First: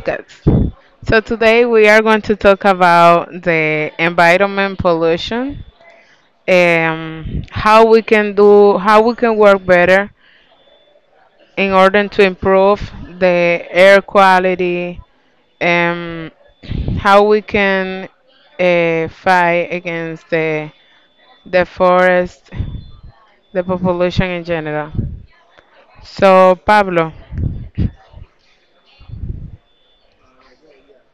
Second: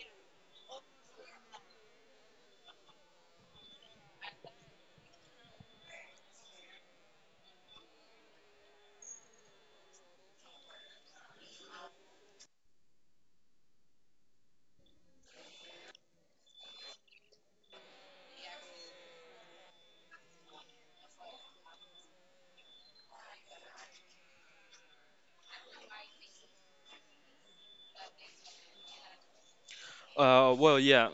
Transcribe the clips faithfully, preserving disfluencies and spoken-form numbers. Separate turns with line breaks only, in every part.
podcast. So today we are going to talk about the environment pollution, um, how we can do, how we can work better in order to improve the air quality, and how we can uh, fight against the the forest, the population in general. So Pablo,
Uh, well, yeah.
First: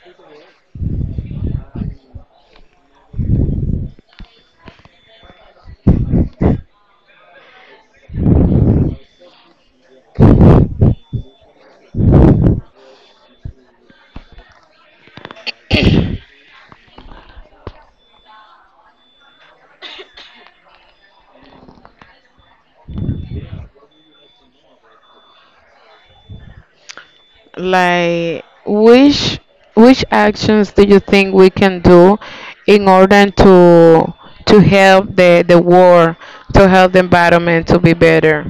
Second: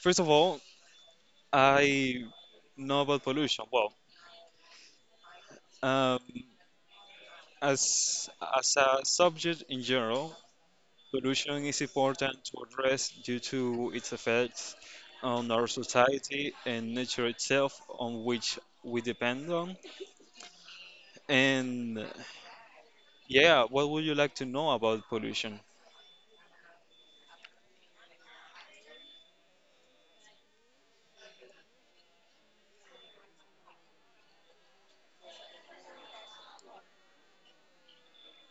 First of all, I know about pollution. Well, um, as as a subject in general, pollution is important to address due to its effects on our society and nature itself, on which we depend on. And yeah, what would you like to know about pollution?
like, which which actions do you think we can do in order to to help the the world, to help the environment to be better?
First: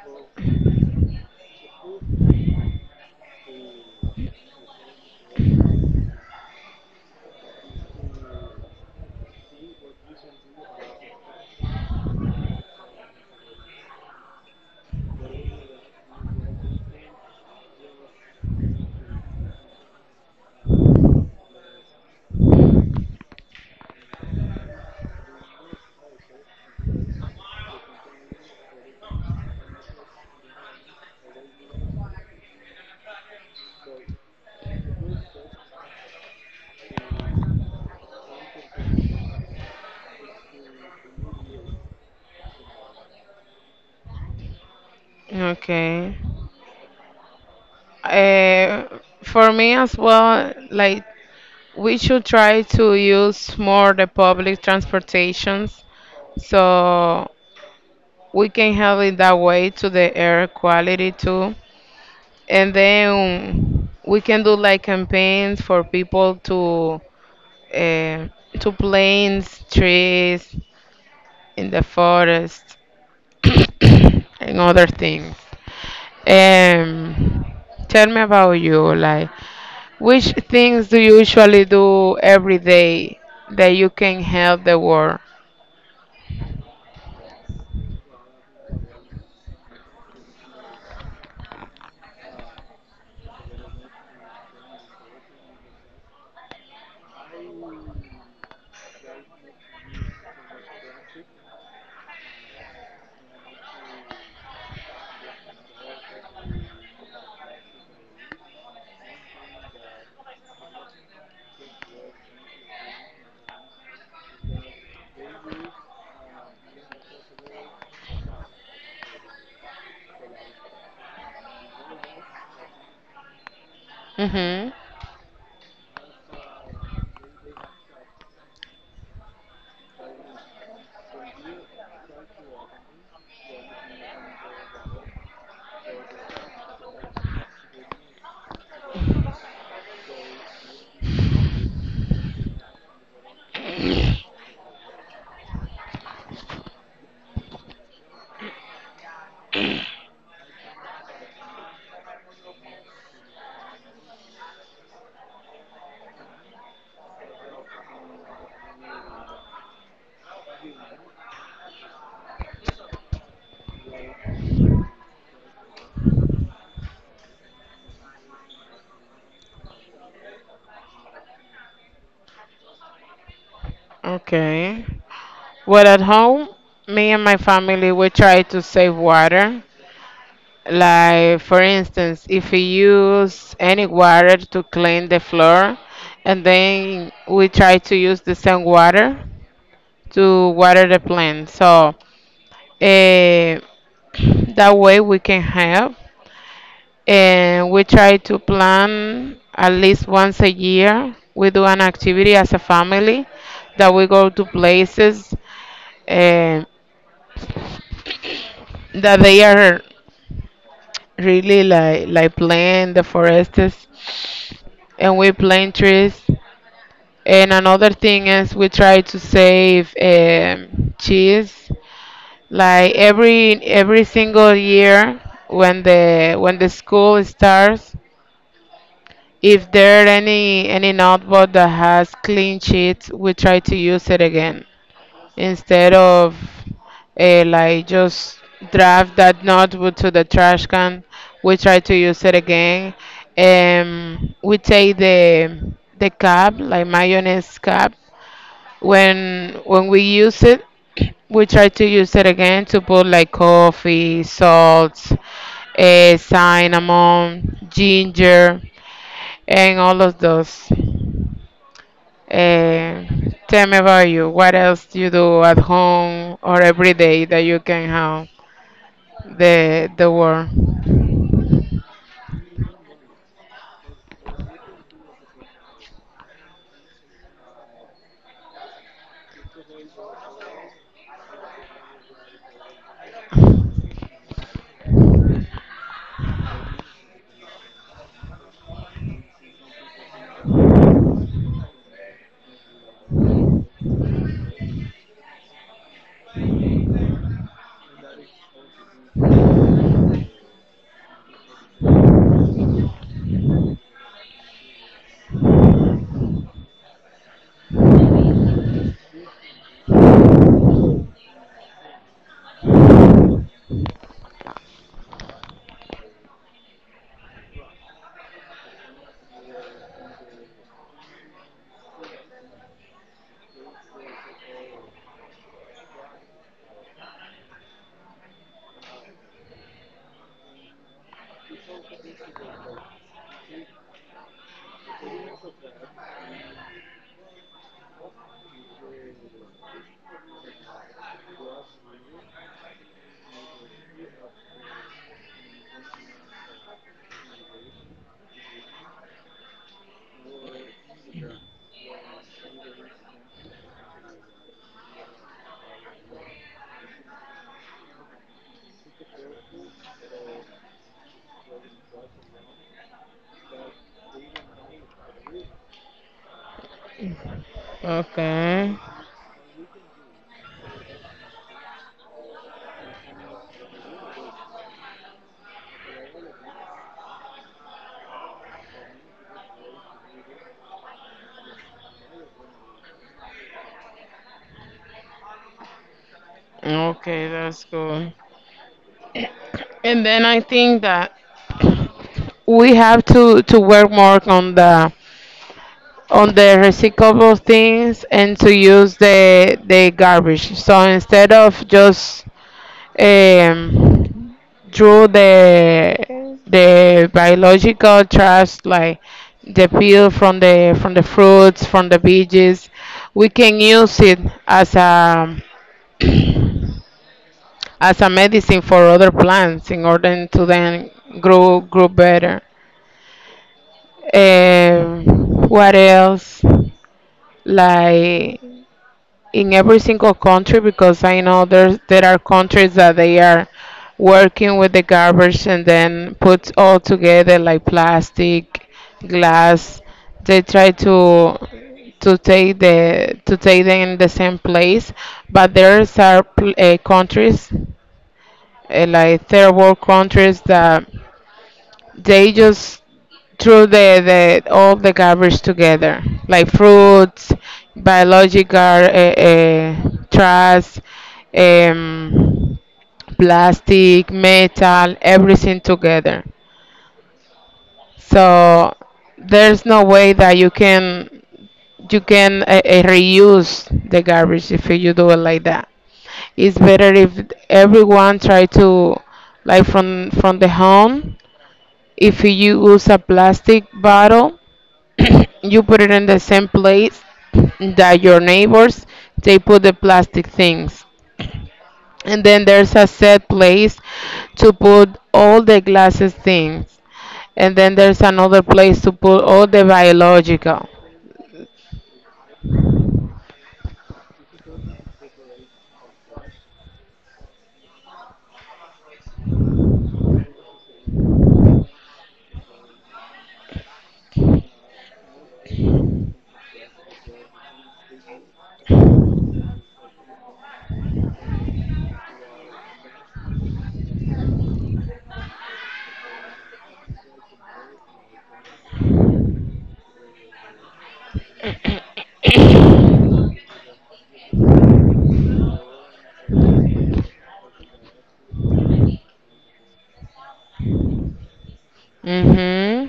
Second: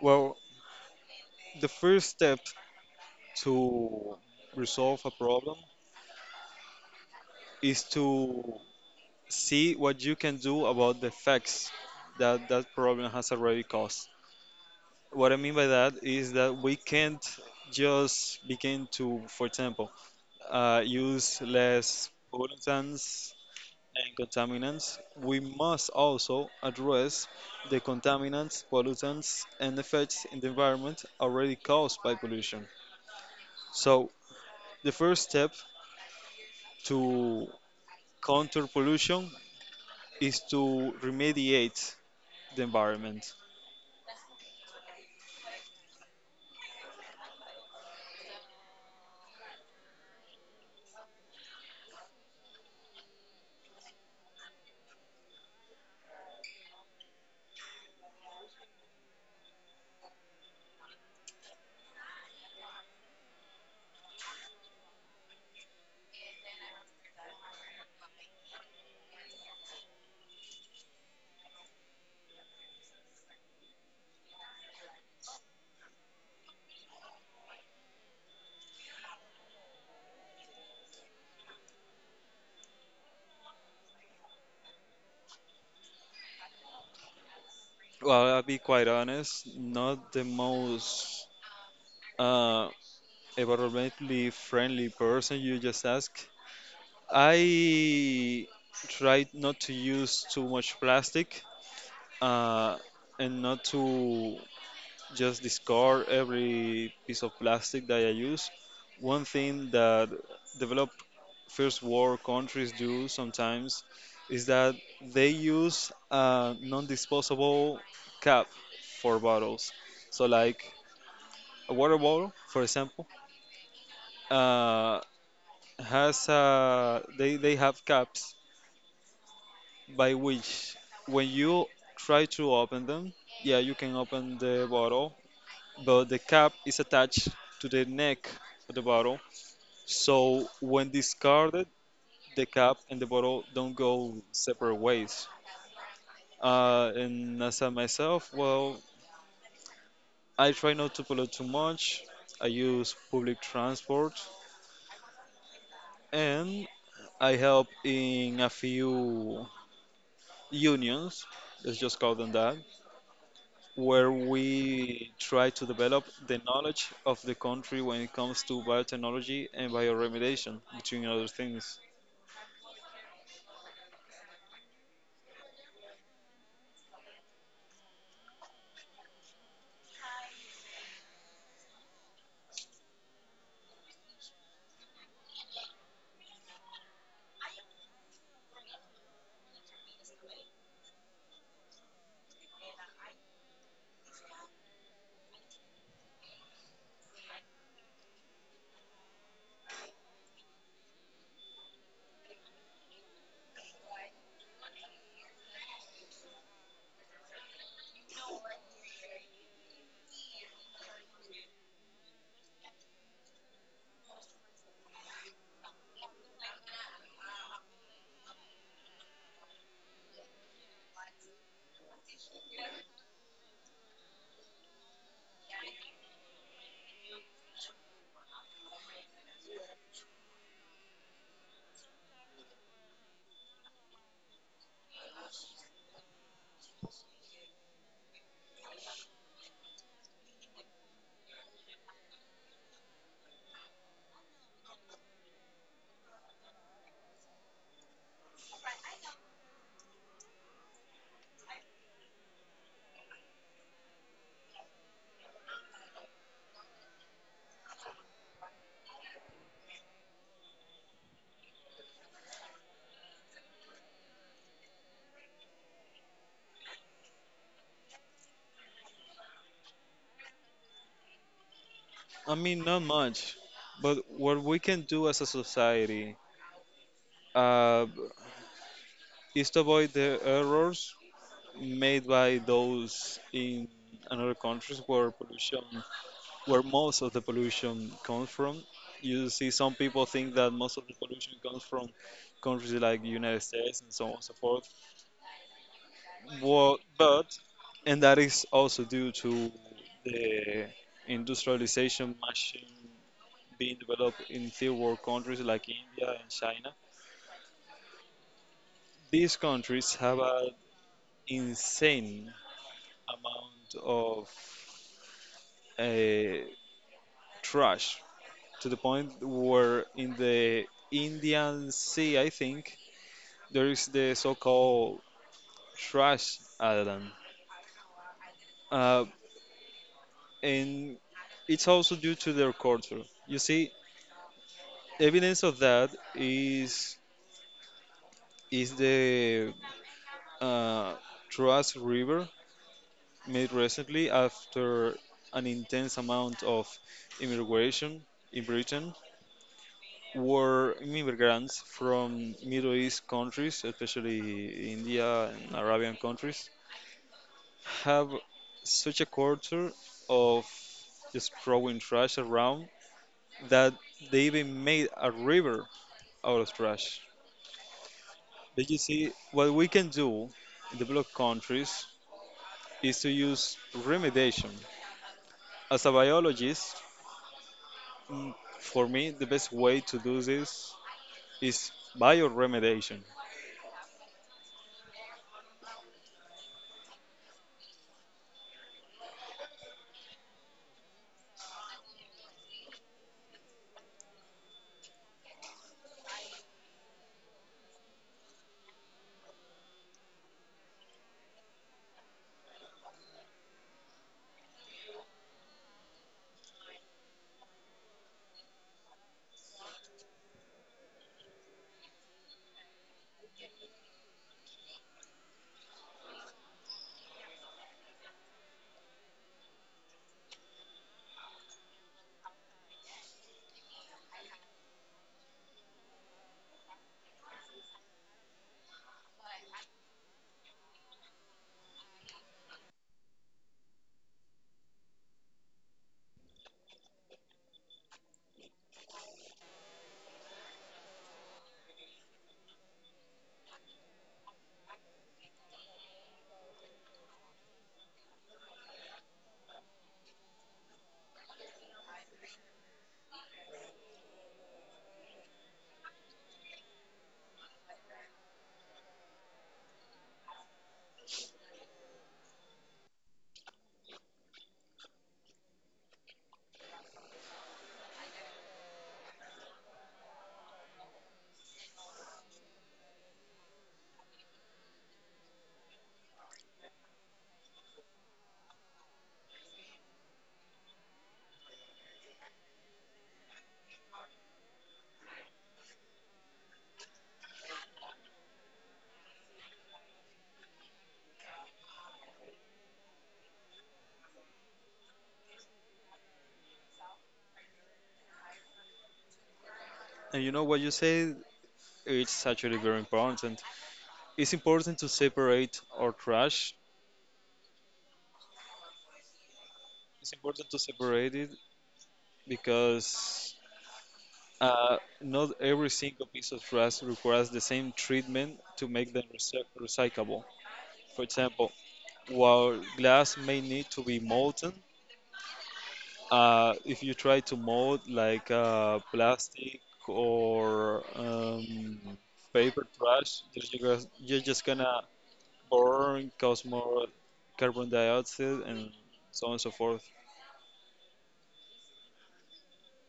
Well, the first step to resolve a problem is to see what you can do about the effects that that problem has already caused. What I mean by that is that we can't just begin to, for example, uh, use less pollutants and contaminants. We must also address the contaminants, pollutants, and effects in the environment already caused by pollution. So, the first step to counter pollution is to remediate the environment.
Okay. Uh, for me as well, like we should try to use more the public transportations so we can help in that way to the air quality too. And then we can do like campaigns for people to uh, to planes, trees in the forest, and other things. Um, Tell me about you. Like, which things do you usually do every day that you can help the world?
Well, I'll be quite honest, not the most uh, environmentally friendly person you just asked. I try not to use too much plastic, uh, and not to just discard every piece of plastic that I use. One thing that developed first world countries do sometimes is that they use a non disposable cap for bottles. So, like, a water bottle, for example,
Mm-hmm.
uh, has uh, they they have caps by which when you try to open them, yeah, you can open the bottle, but the cap is attached to the neck of the bottle. So when discarded, the cap and the bottle don't go separate ways. Uh, and as I myself, well, I try not to pollute too much. I use public transport and I help in a few unions, let's just call them that, where we try to develop the knowledge of the country when it comes to biotechnology and bioremediation, between other things.
Okay. Well, at home, me and my family we try to save water. Like, for instance, if we use any water to clean the floor, and then we try to use the same water to water the plant. So, eh, that way we can help. And we try to plan at least once a year. We do an activity as a family that we go to places, eh, that they are really like like plant the forests, and we plant trees. And another thing is we try to save um, cheese. Like every every single year, when the when the school starts, if there are any any notebook that has clean sheets, we try to use it again instead of uh, like just draft that notebook to the trash can. We try to use it again. Um, we take the the cap, like mayonnaise cap, when when we use it we try to use it again to put like coffee salt, uh, cinnamon ginger and all of those. uh, Tell me about you, what else do you do at home or every day that you can have the the word.
I mean, not much, but what we can do as a society uh, is to avoid the errors made by those in another countries where pollution, where most of the pollution comes from. You see, some people think that most of the pollution comes from countries like the United States and so on and so forth. Well, but and that is also due to the industrialization machine being developed in third world countries like India and China. These countries have an insane amount of uh, trash, to the point where in the Indian Sea, I think, there is the so-called trash island, uh, and it's also due to their culture. You see, evidence of that is is the uh, Truas River made recently after an intense amount of immigration in Britain, were immigrants from Middle East countries, especially India and Arabian countries, have such a culture of just throwing trash around that they even made a river out of trash. But
Okay.
you see, what we can do in developed countries is to use remediation. As a biologist, mm, for me, the best way to do this is bioremediation.
Okay, that's cool. And then I think that we have to to work more on the on the recyclable things and to use the the garbage. So instead of just um, throw the the biological trash, like the peel from the from the fruits, from the veggies, we can use it as a as a medicine for other plants in order to then grow grow better. Um, what else? Like in every single country, because I know there's there are countries that they are working with the garbage and then put all together like plastic, glass. They try to to take the to take them in the same place, but there's are pl- uh, countries, uh, like third world countries, that they just threw the, the all the garbage together, like fruits, biological uh, uh, trash, um, plastic, metal, everything together. So there's no way that you can you can uh, uh, reuse the garbage if you do it like that. It's better if everyone try to like from from the home. If you use a plastic bottle, you put it in the same place that your neighbors they put the plastic things, and then there's a set place to put all the glasses things, and then there's another place to put all the
And you know what
biological.
you say? It's actually very important. It's important to separate our trash. It's important to separate it because Uh, not every single piece of trash requires the same treatment to make them recy- recyclable. For example, while glass may need to be molten, uh, if you try to mold like uh, plastic or um, paper trash, you're ju- gonna- you're just gonna burn, cause more carbon dioxide, and so on and so forth.
Hmm.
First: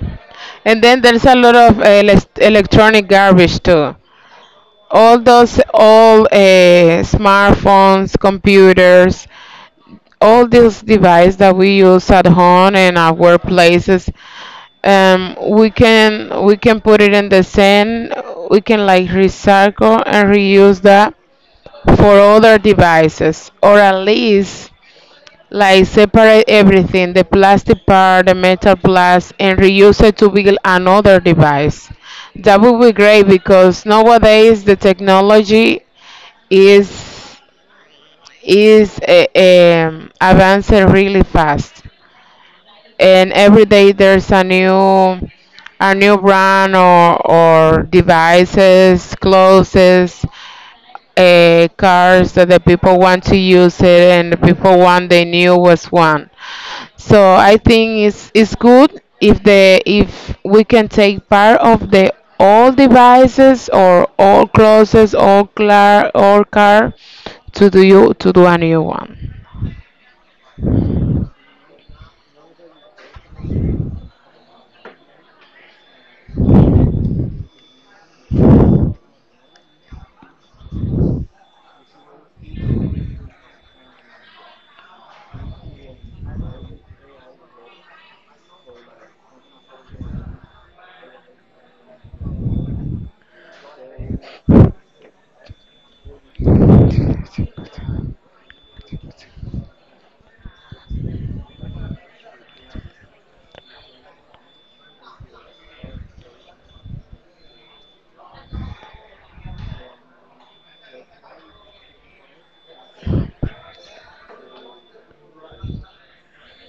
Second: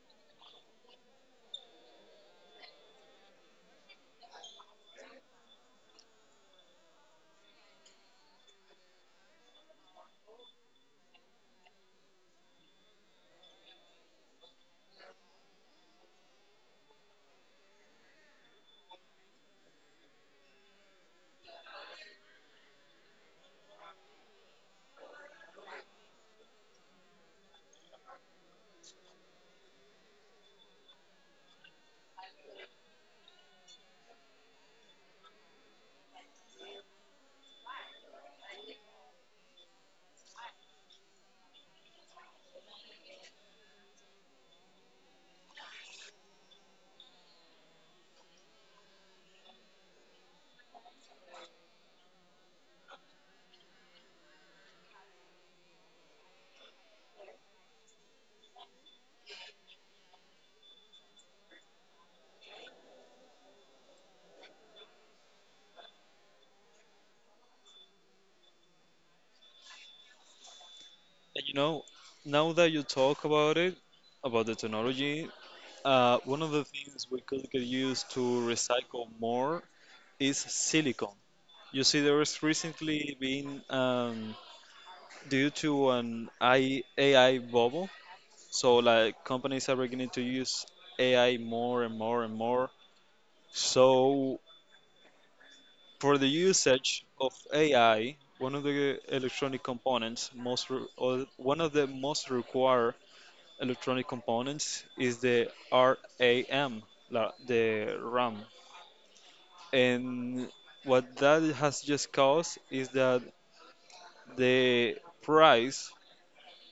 And then there's a lot of elec electronic garbage too, all those all uh, smartphones, computers, all these devices that we use at home and our workplaces. Um, we can we can put it in the sand. We can like recycle and reuse that for other devices, or at least like separate everything, the plastic part, the metal parts, and reuse it to build another device. That would be great because nowadays the technology is is uh, um, advancing really fast, and every day there's a new a new brand or or devices, clothes, uh, cars that the people want to use it, and the people want they knew was one. So I think it's it's good if the if we can take part of the all devices or all clothes, all car, all car to do you to do a new one.
And you know, now that you talk about it, about the technology, Uh, one of the things we could get used to recycle more is silicon. You see, there is recently been, um, due to an I A I bubble, so like companies are beginning to use A I more and more and more. So for the usage of A I, one of the electronic components most re- or one of the most required electronic components is the RAM, la- the RAM. And what that has just caused is that the price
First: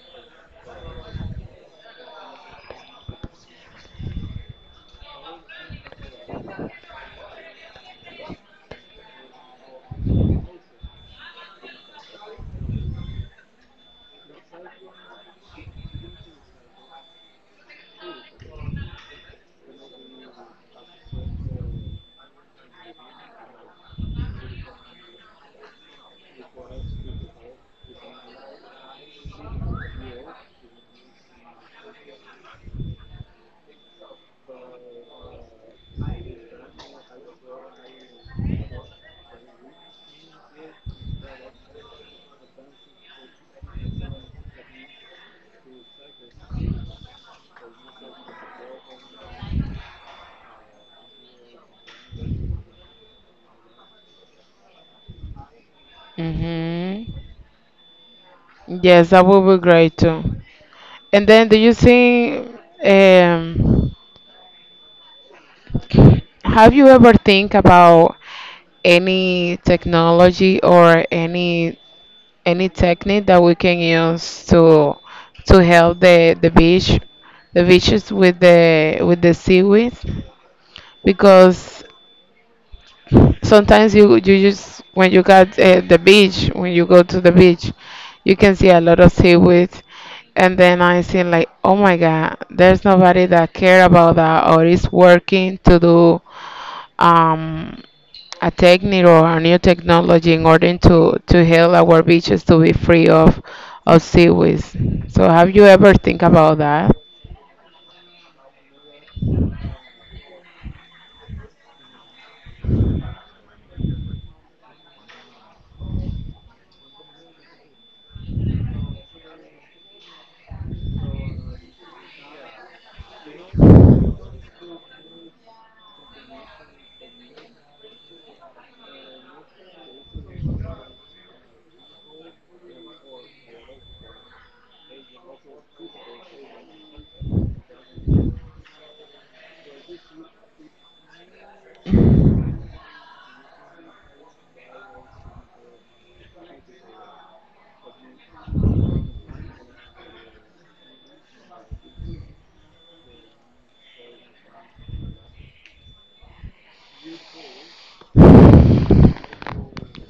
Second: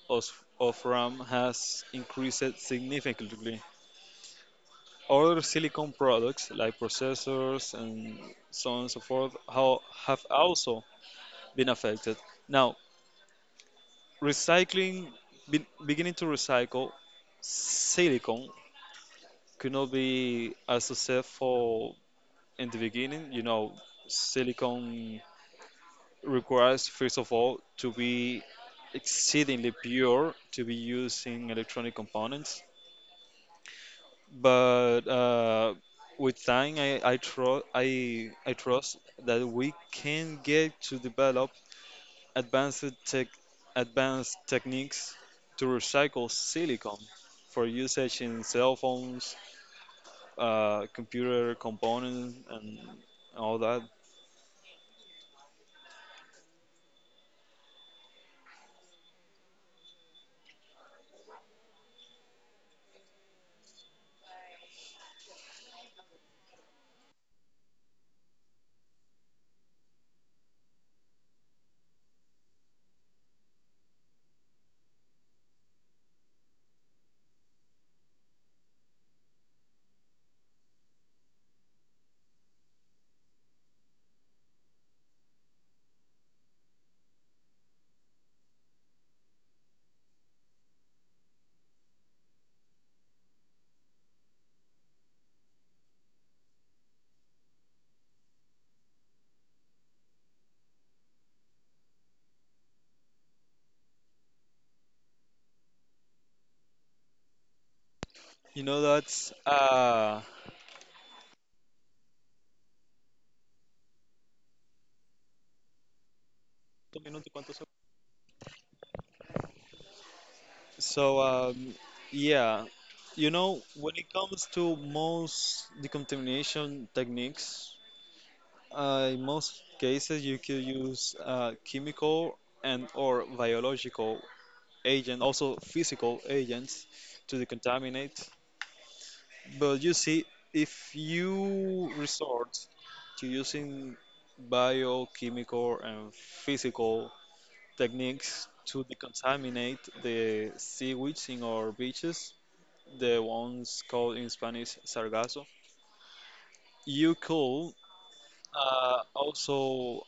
of, of RAM has increased significantly. Other silicon products like processors and so on and so forth how, have also been affected. Now, recycling, be, beginning to recycle silicon could not be as successful in the beginning. You know, silicon requires, first of all, to be exceedingly pure to be used in electronic components. But uh, with time, I, I, tro- I, I trust that we can get to develop advanced, tech, advanced techniques to recycle silicon for usage in cell phones, uh, computer components, and all that.
Hmm. Yes, that would be great too. And then, do you think, um, have you ever think about any technology or any any technique that we can use to to help the the beach, the beaches with the with the seaweed? Because sometimes you you just when you got uh, the beach, when you go to the beach, you can see a lot of seaweed. And then I see like, oh my God, there's nobody that care about that or is working to do um, a technique or a new technology in order to to help our beaches to be free of of seaweeds. So have you ever think about that?
You know, that's. Uh, So, um, yeah, you know, when it comes to most decontamination techniques, uh, in most cases you could use uh, chemical and or biological agent, also physical agents to decontaminate. But you see, if you resort to using biochemical and physical techniques to decontaminate the seaweeds in our beaches, the ones called in Spanish sargazo. You could uh, also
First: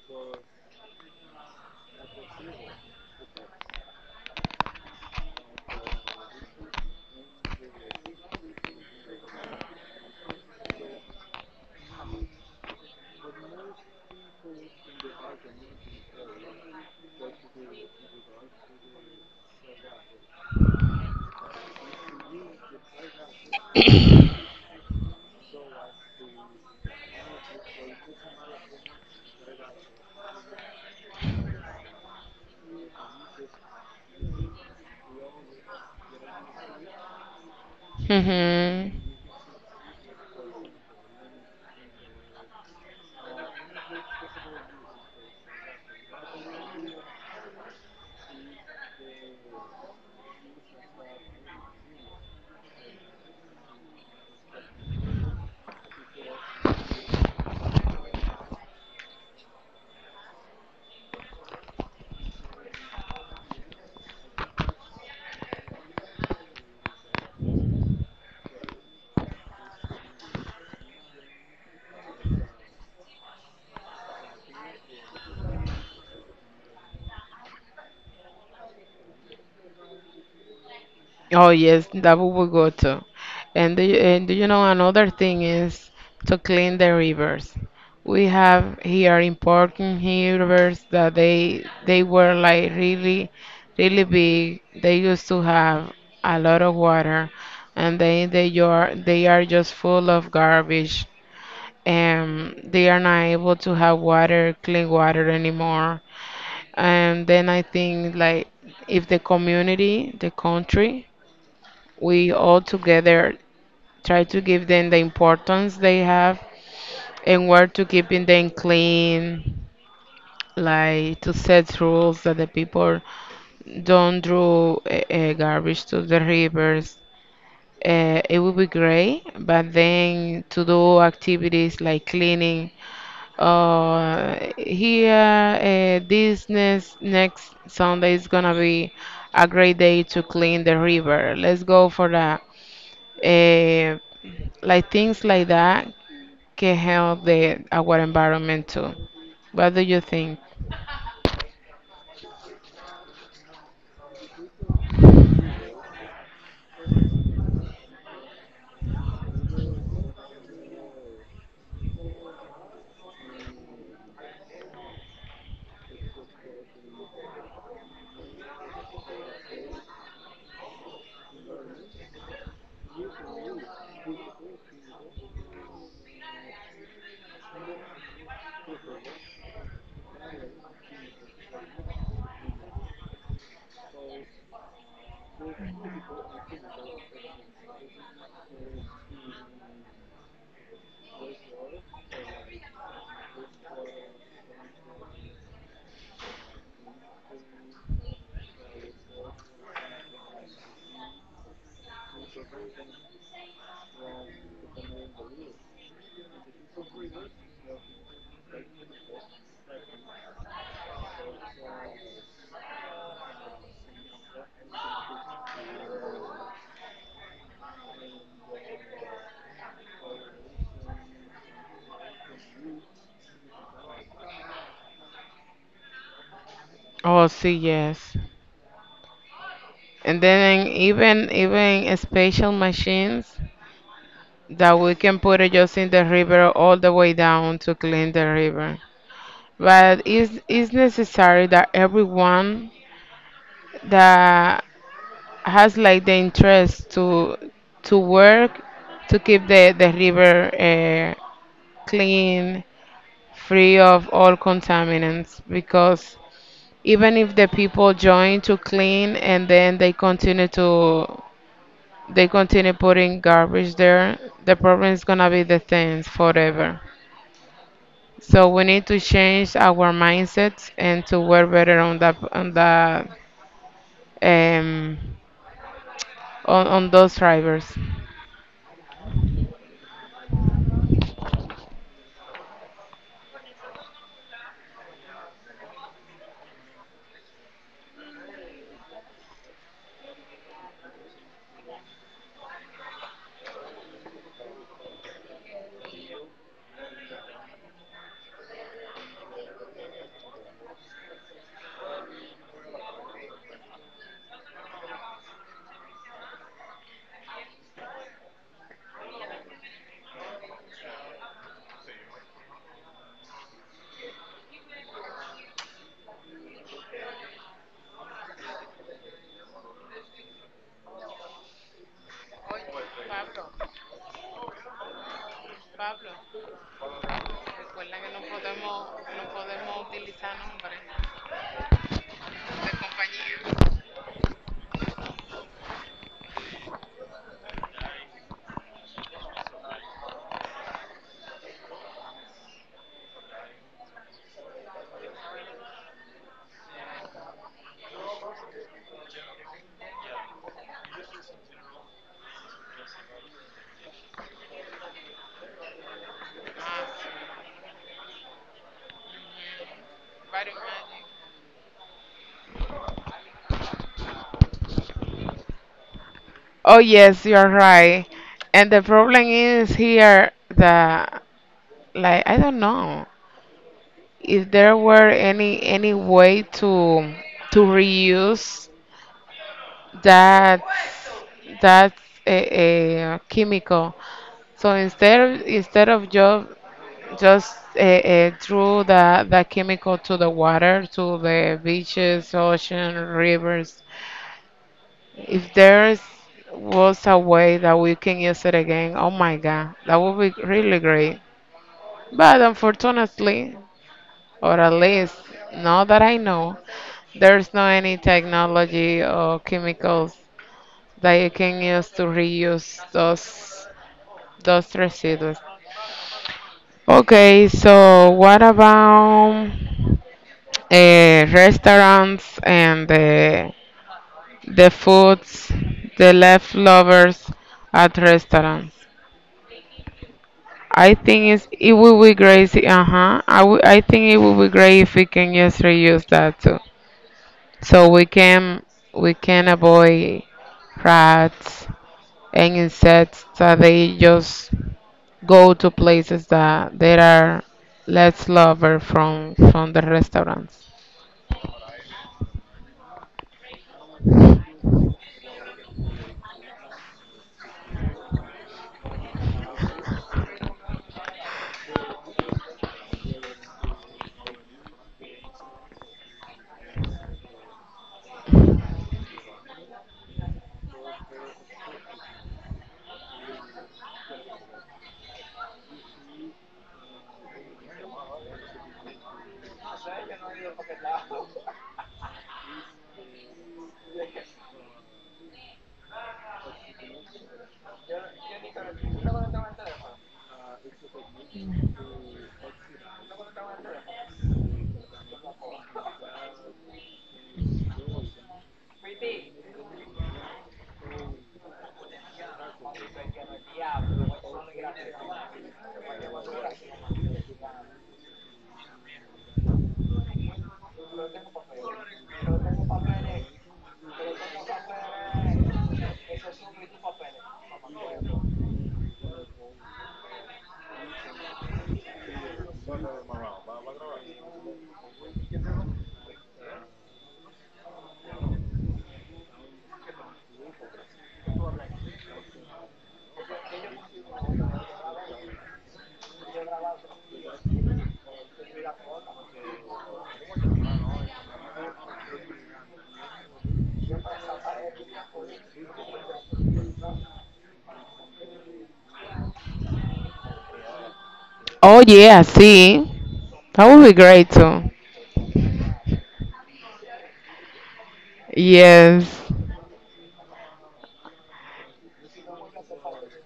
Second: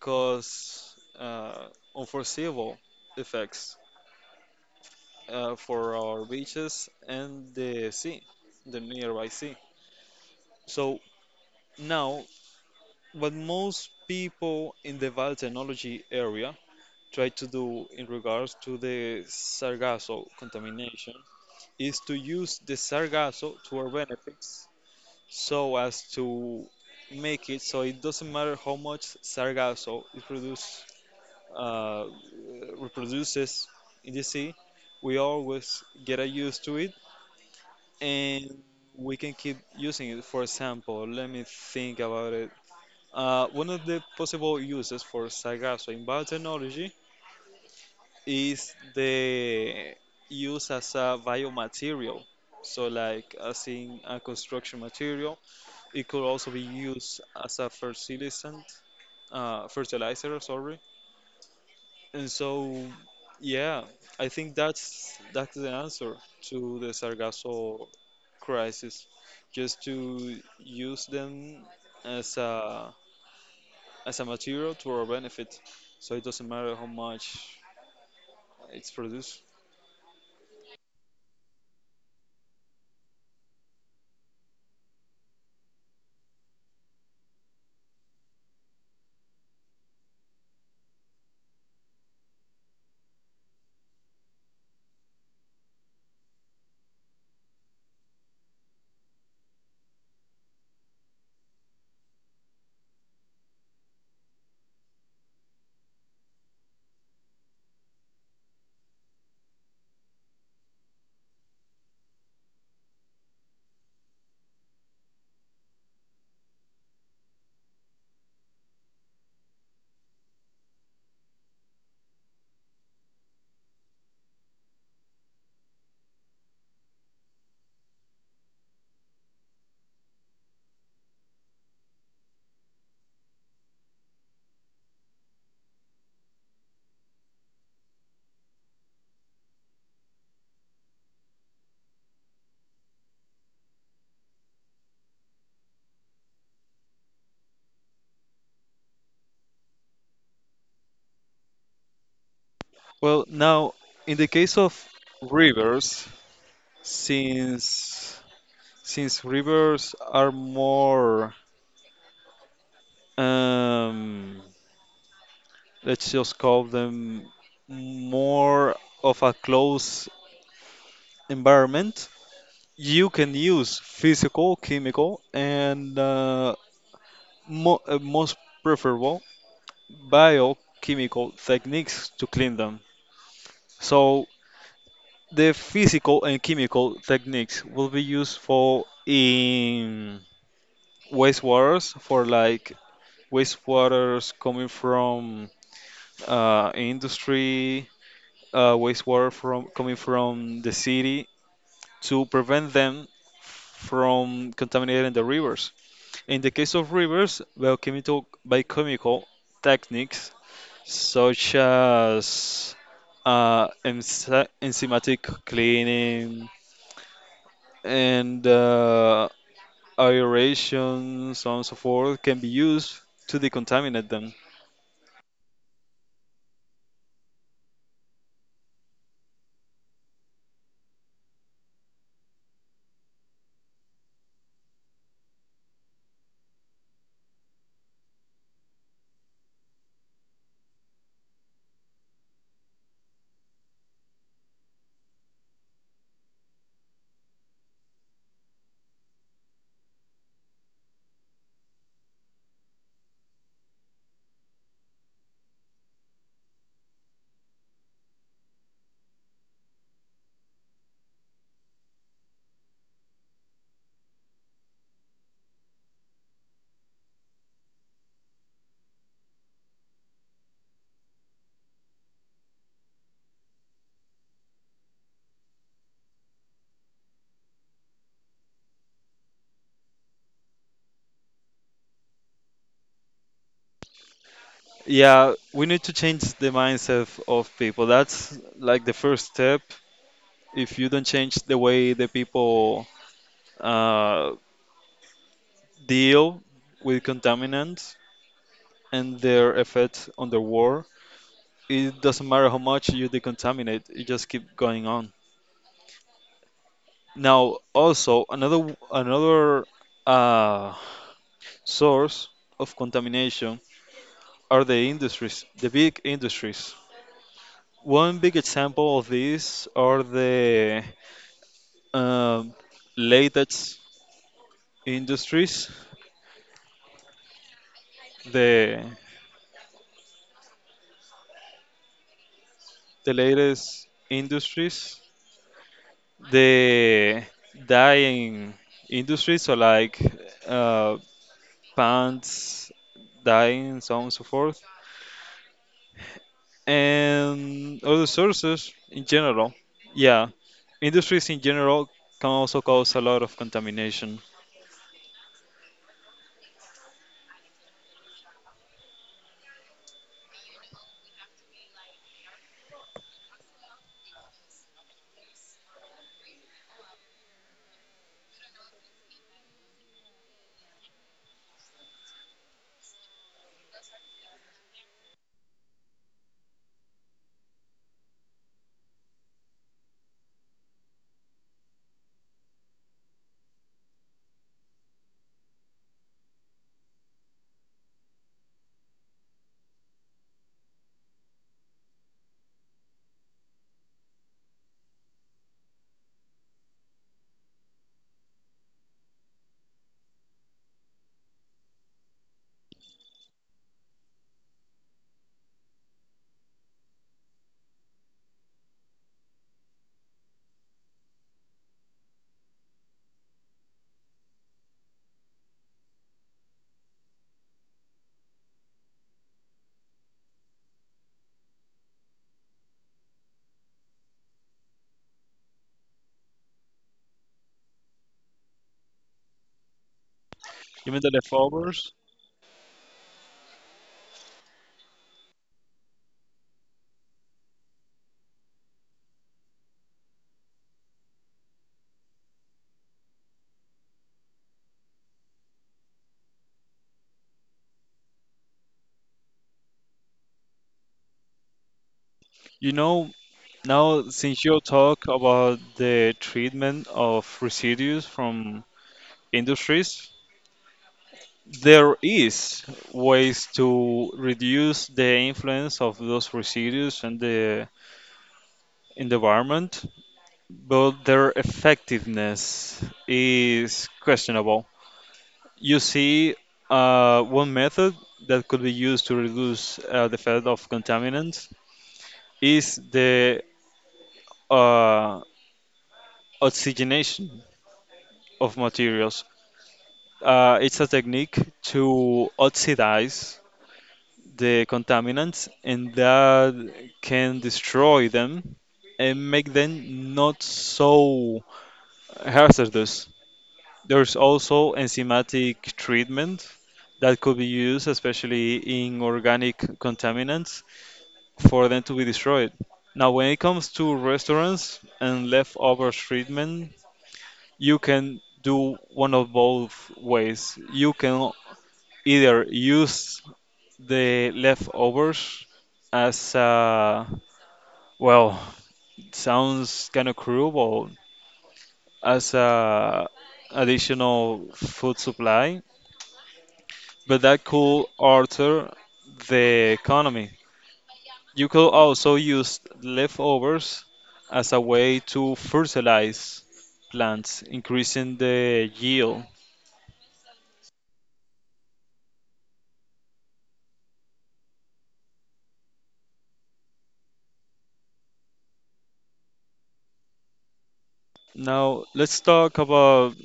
cause uh, unforeseeable effects uh, for our beaches and the sea, the nearby sea. So now, what most people in the biotechnology area try to do in regards to the sargasso contamination is to use the sargasso to our benefits so as to make it so it doesn't matter how much sargasso it produce, uh, reproduces in the sea. We always get used to it and
Hmm.
we can keep using it. For example, let me think about it. Uh, one of the possible uses for sargasso in biotechnology is the use as a biomaterial. So, like as in a construction material, it could also be used as a fertilisant, uh, fertilizer, sorry. And so, yeah, I think that's that's the answer to the Sargasso crisis. Just to use them as a as a material to our benefit, so it doesn't matter how much it's produced.
Oh yes, that we will go to. And do you, and do you know another thing is to clean the rivers. We have here important rivers that they they were like really really big. They used to have a lot of water, and they they are they are just full of garbage. And they are not able to have water, clean water anymore. And then I think like if the community, the country, we all together try to give them the importance they have and work to keeping them clean, like to set rules that the people don't throw uh, garbage to the rivers. Uh, it would be great, but then to do activities like cleaning, uh, here, uh, this next, next Sunday is gonna be a great day to clean the river. Let's go for that. Eh, like things like that can help the our environment too. What do you think?
Well, now in the case of rivers, since since rivers are more, um, let's just call them, more of a close environment, you can use physical, chemical, and uh, mo- uh, most preferable biochemical techniques to clean them. So the physical and chemical techniques will be useful in wastewaters for like wastewaters coming from uh, industry, uh, wastewater from coming from the city, to prevent them from contaminating the rivers. In the case of rivers, biochemical, biochemical techniques such as uh, enzy- enzymatic cleaning and uh, aeration, so on and so forth, can be used to decontaminate them.
Oh, see, yes. And then even even special machines that we can put it just in the river all the way down to clean the river. But it's, it's necessary that everyone that has like the interest to to work to keep the, the river uh, clean, free of all contaminants, because even if the people join to clean and then they continue to they continue putting garbage there, the problem is going to be the things forever. So we need to change our mindsets and to work better on that on the um on, on those drivers.
Yeah, we need to change the mindset of people. That's like the first step. If you don't change the way the people uh, deal with contaminants and their effects on the world. It doesn't matter how much you decontaminate; it just keep going on. Now, also another another uh, source of contamination are the industries, the big industries. One big example of this are the um, latest industries, the the latest industries the dyeing industry, so like uh, pants, dyeing, so on and so forth, and other sources in general. Yeah, industries in general can also cause a lot of contamination.
Oh yes, you're right. And the problem is here that like I don't know if there were any any way to to reuse that that a, uh, uh, chemical. So instead of, instead of just just uh, uh, threw the the chemical to the water, to the beaches, ocean, rivers. If there's was a way that we can use it again, oh my God, that would be really great. But unfortunately, or at least not that I know, there's no any technology or chemicals that you can use to reuse those those residues. Okay, so what about uh, restaurants and the the foods, the leftovers at restaurants? I
Even the
think it's, it
leftovers.
would be great. Uh huh. I, w- I think it would be great if we can just reuse that too. So we can we can avoid rats and insects that they just go to places that there are less lover from from the restaurants.
You know, now since you talk about the treatment of residues from industries, there is ways to reduce the influence of those residues in the in the environment, but their effectiveness is questionable. You see, uh, one method that could be used to reduce uh, the effect of contaminants is the uh, oxygenation of materials. Uh, it's a technique to oxidize the contaminants, and that can destroy them and make them not so hazardous. There's also enzymatic treatment that could be used, especially in organic contaminants, for them to be destroyed. Now, when it comes to restaurants and leftover treatment, you can do one of both ways. You can either use the leftovers as a, well, it sounds kind of cruel, as a additional food supply, but that could alter the economy. You could also use leftovers as a way to fertilize plants, increasing the yield.
Oh yeah, see, that would be great too. Yes,
Now, let's talk about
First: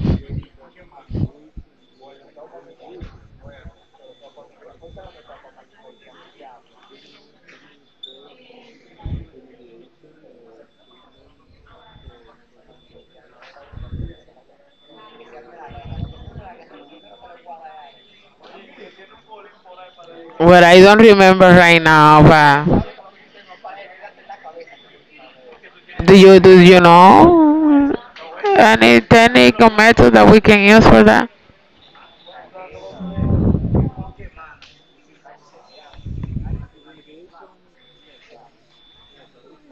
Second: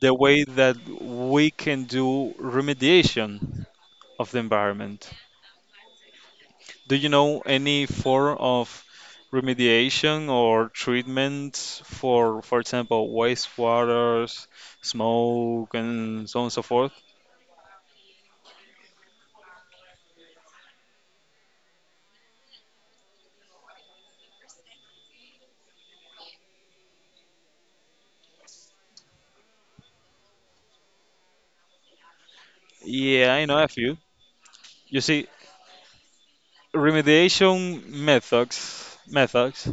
the way that we can do remediation of the environment. Do you know any form of remediation or treatment for, for example, wastewaters, smoke, and so on and so forth?
but I don't remember right now. But do you do you know any technical method that we can use for that?
Yeah, I know a few. You see, remediation methods methods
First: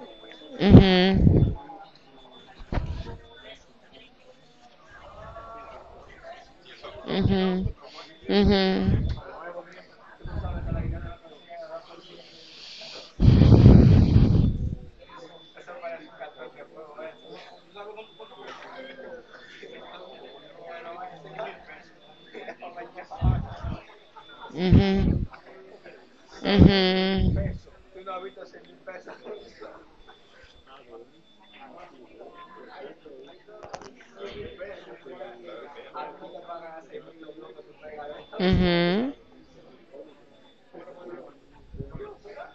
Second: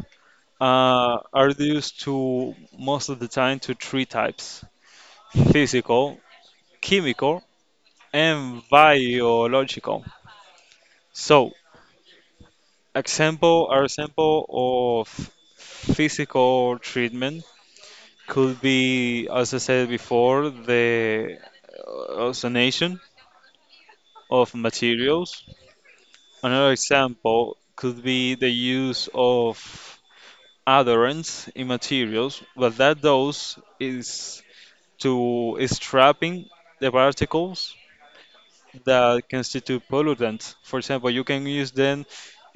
uh, are
Mhm.
used to most of the time to three types: physical, chemical,
Mhm.
and
Mhm.
biological. So, example are example of physical treatment could be, as I said before, the oxidation of
Mhm.
materials. Another
Mhm.
example could be the use of adherents in materials, but that those is to is trapping the particles
Mhm.
that constitute pollutants. For example, you can use them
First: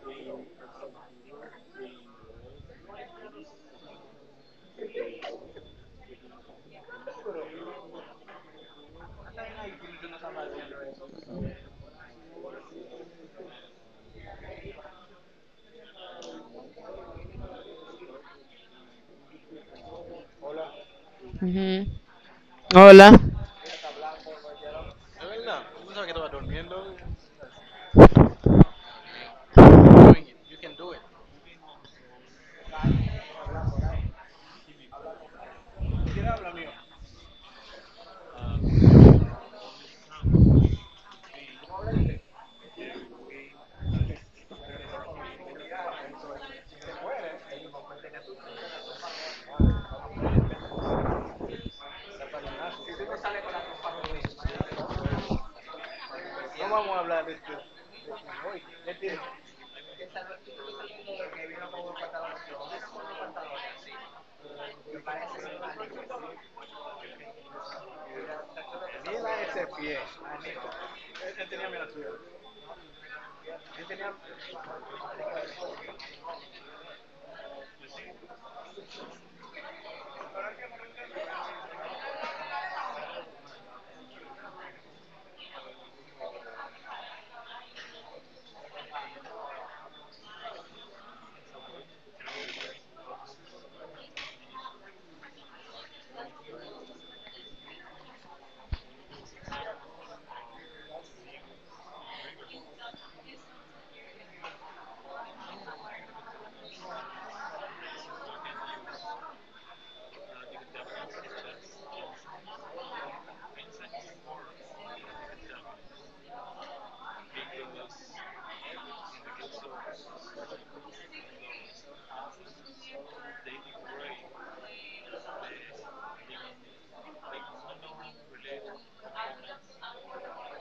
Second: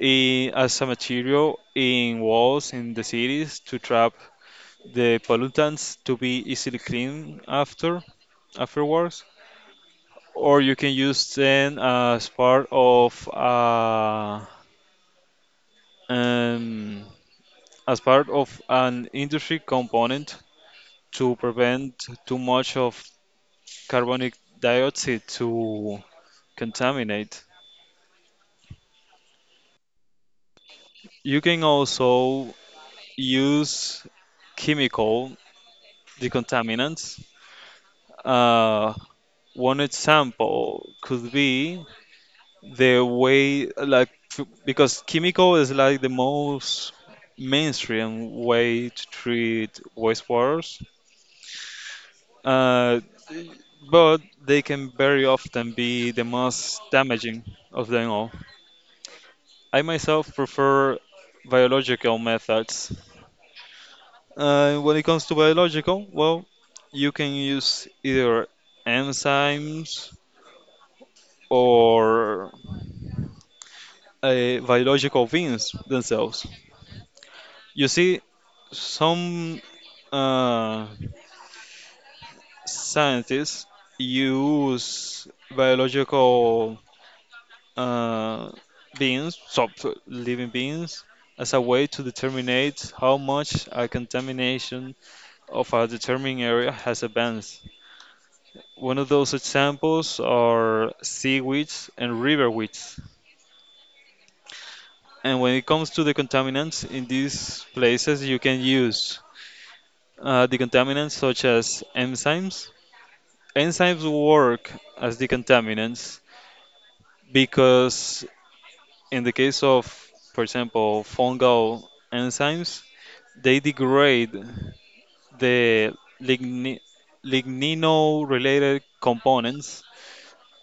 in, as a material in walls in the cities to trap the pollutants to be easily cleaned after afterwards. Or you can use them as part of uh, um, as part of an industry component to
Mhm.
prevent too much of
Hola. Mm,
carbonic dioxide to contaminate. You can also use chemical decontaminants. Uh, one example could be the way like f- because Kimiko is like the most mainstream way to treat waters, uh, but they can very often be the most damaging of them all. I myself prefer biological methods. Uh, when it comes to biological, well, you can use either enzymes or uh, biological beings themselves. You see, some uh, scientists use biological uh, beings, so so living beings, as a way to determine how much a contamination of a determined area has advanced. One of those examples are seaweeds and river weeds. And when it comes to the contaminants in these places, you can use uh, the contaminants such as enzymes. Enzymes work as decontaminants because in the case of, for example, fungal enzymes, they degrade the ligni- lignino-related components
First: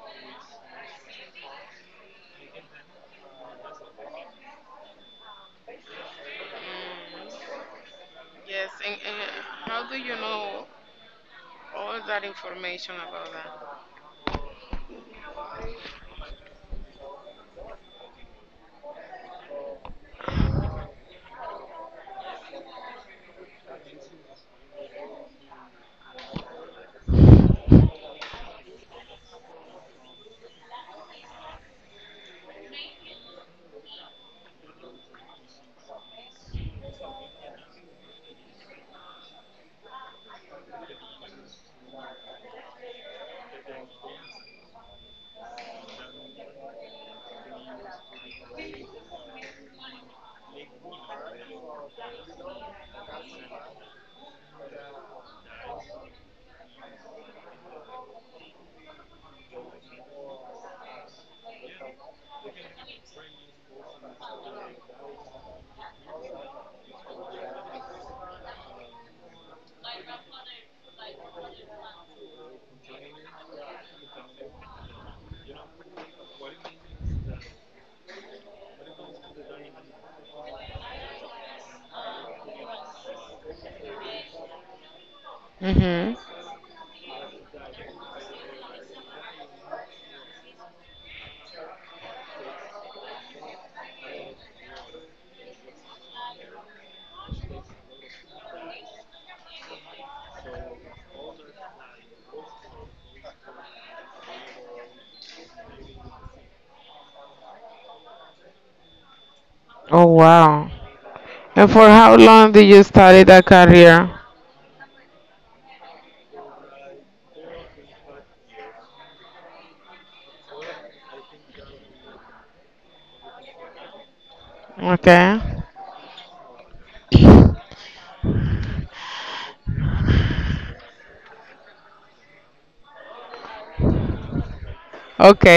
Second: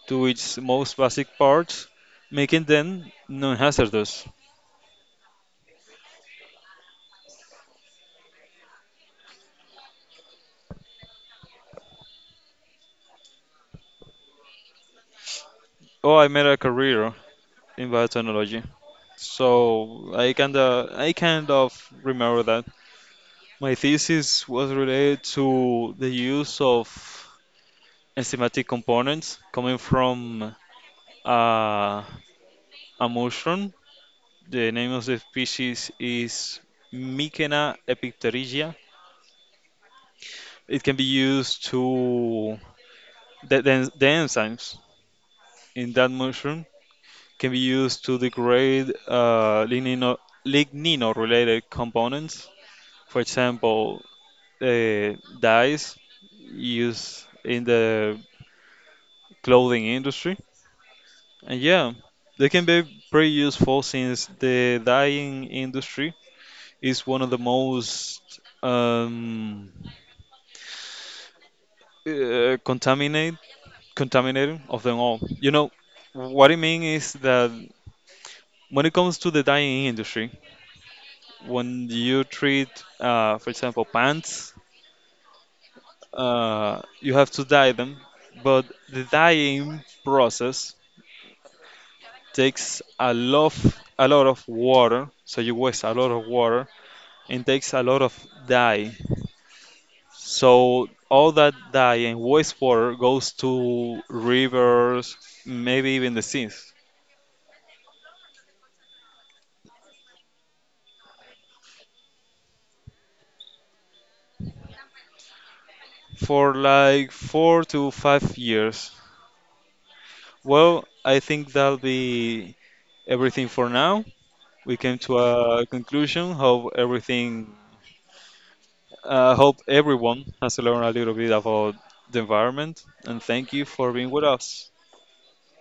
to its most basic parts, making them non-hazardous.
yes, and, and how do you know all that information about that?
Oh, I made a career in biotechnology, so I kind of I kind of remember that. My thesis was related to the use of enzymatic components coming from uh, a mushroom. The name of the species is Mycena epipterygia. It can be used to the, the, the enzymes in that mushroom can be used to degrade uh, lignino, lignino-related components. For example, uh, dyes used in the clothing industry. And yeah, they can be pretty useful since the dyeing industry is one of the most um, uh, contaminate contaminating of them all. You know what I mean is that when it comes to the dyeing industry, when you treat, uh, for example, pants,
Mhm.
uh, you have to dye them, but the dyeing process takes a lot of, a lot of water, so you waste a lot of water and takes a lot of dye. So all that dye and wastewater goes to rivers, maybe even the seas.
Oh wow. And for how long did you study that career?
For like four to five years. Well, I think that'll be everything for now. We came to
Okay.
a conclusion. Hope everything. Uh, hope everyone has learned a little bit about the environment. And thank you for being with us.
Okay.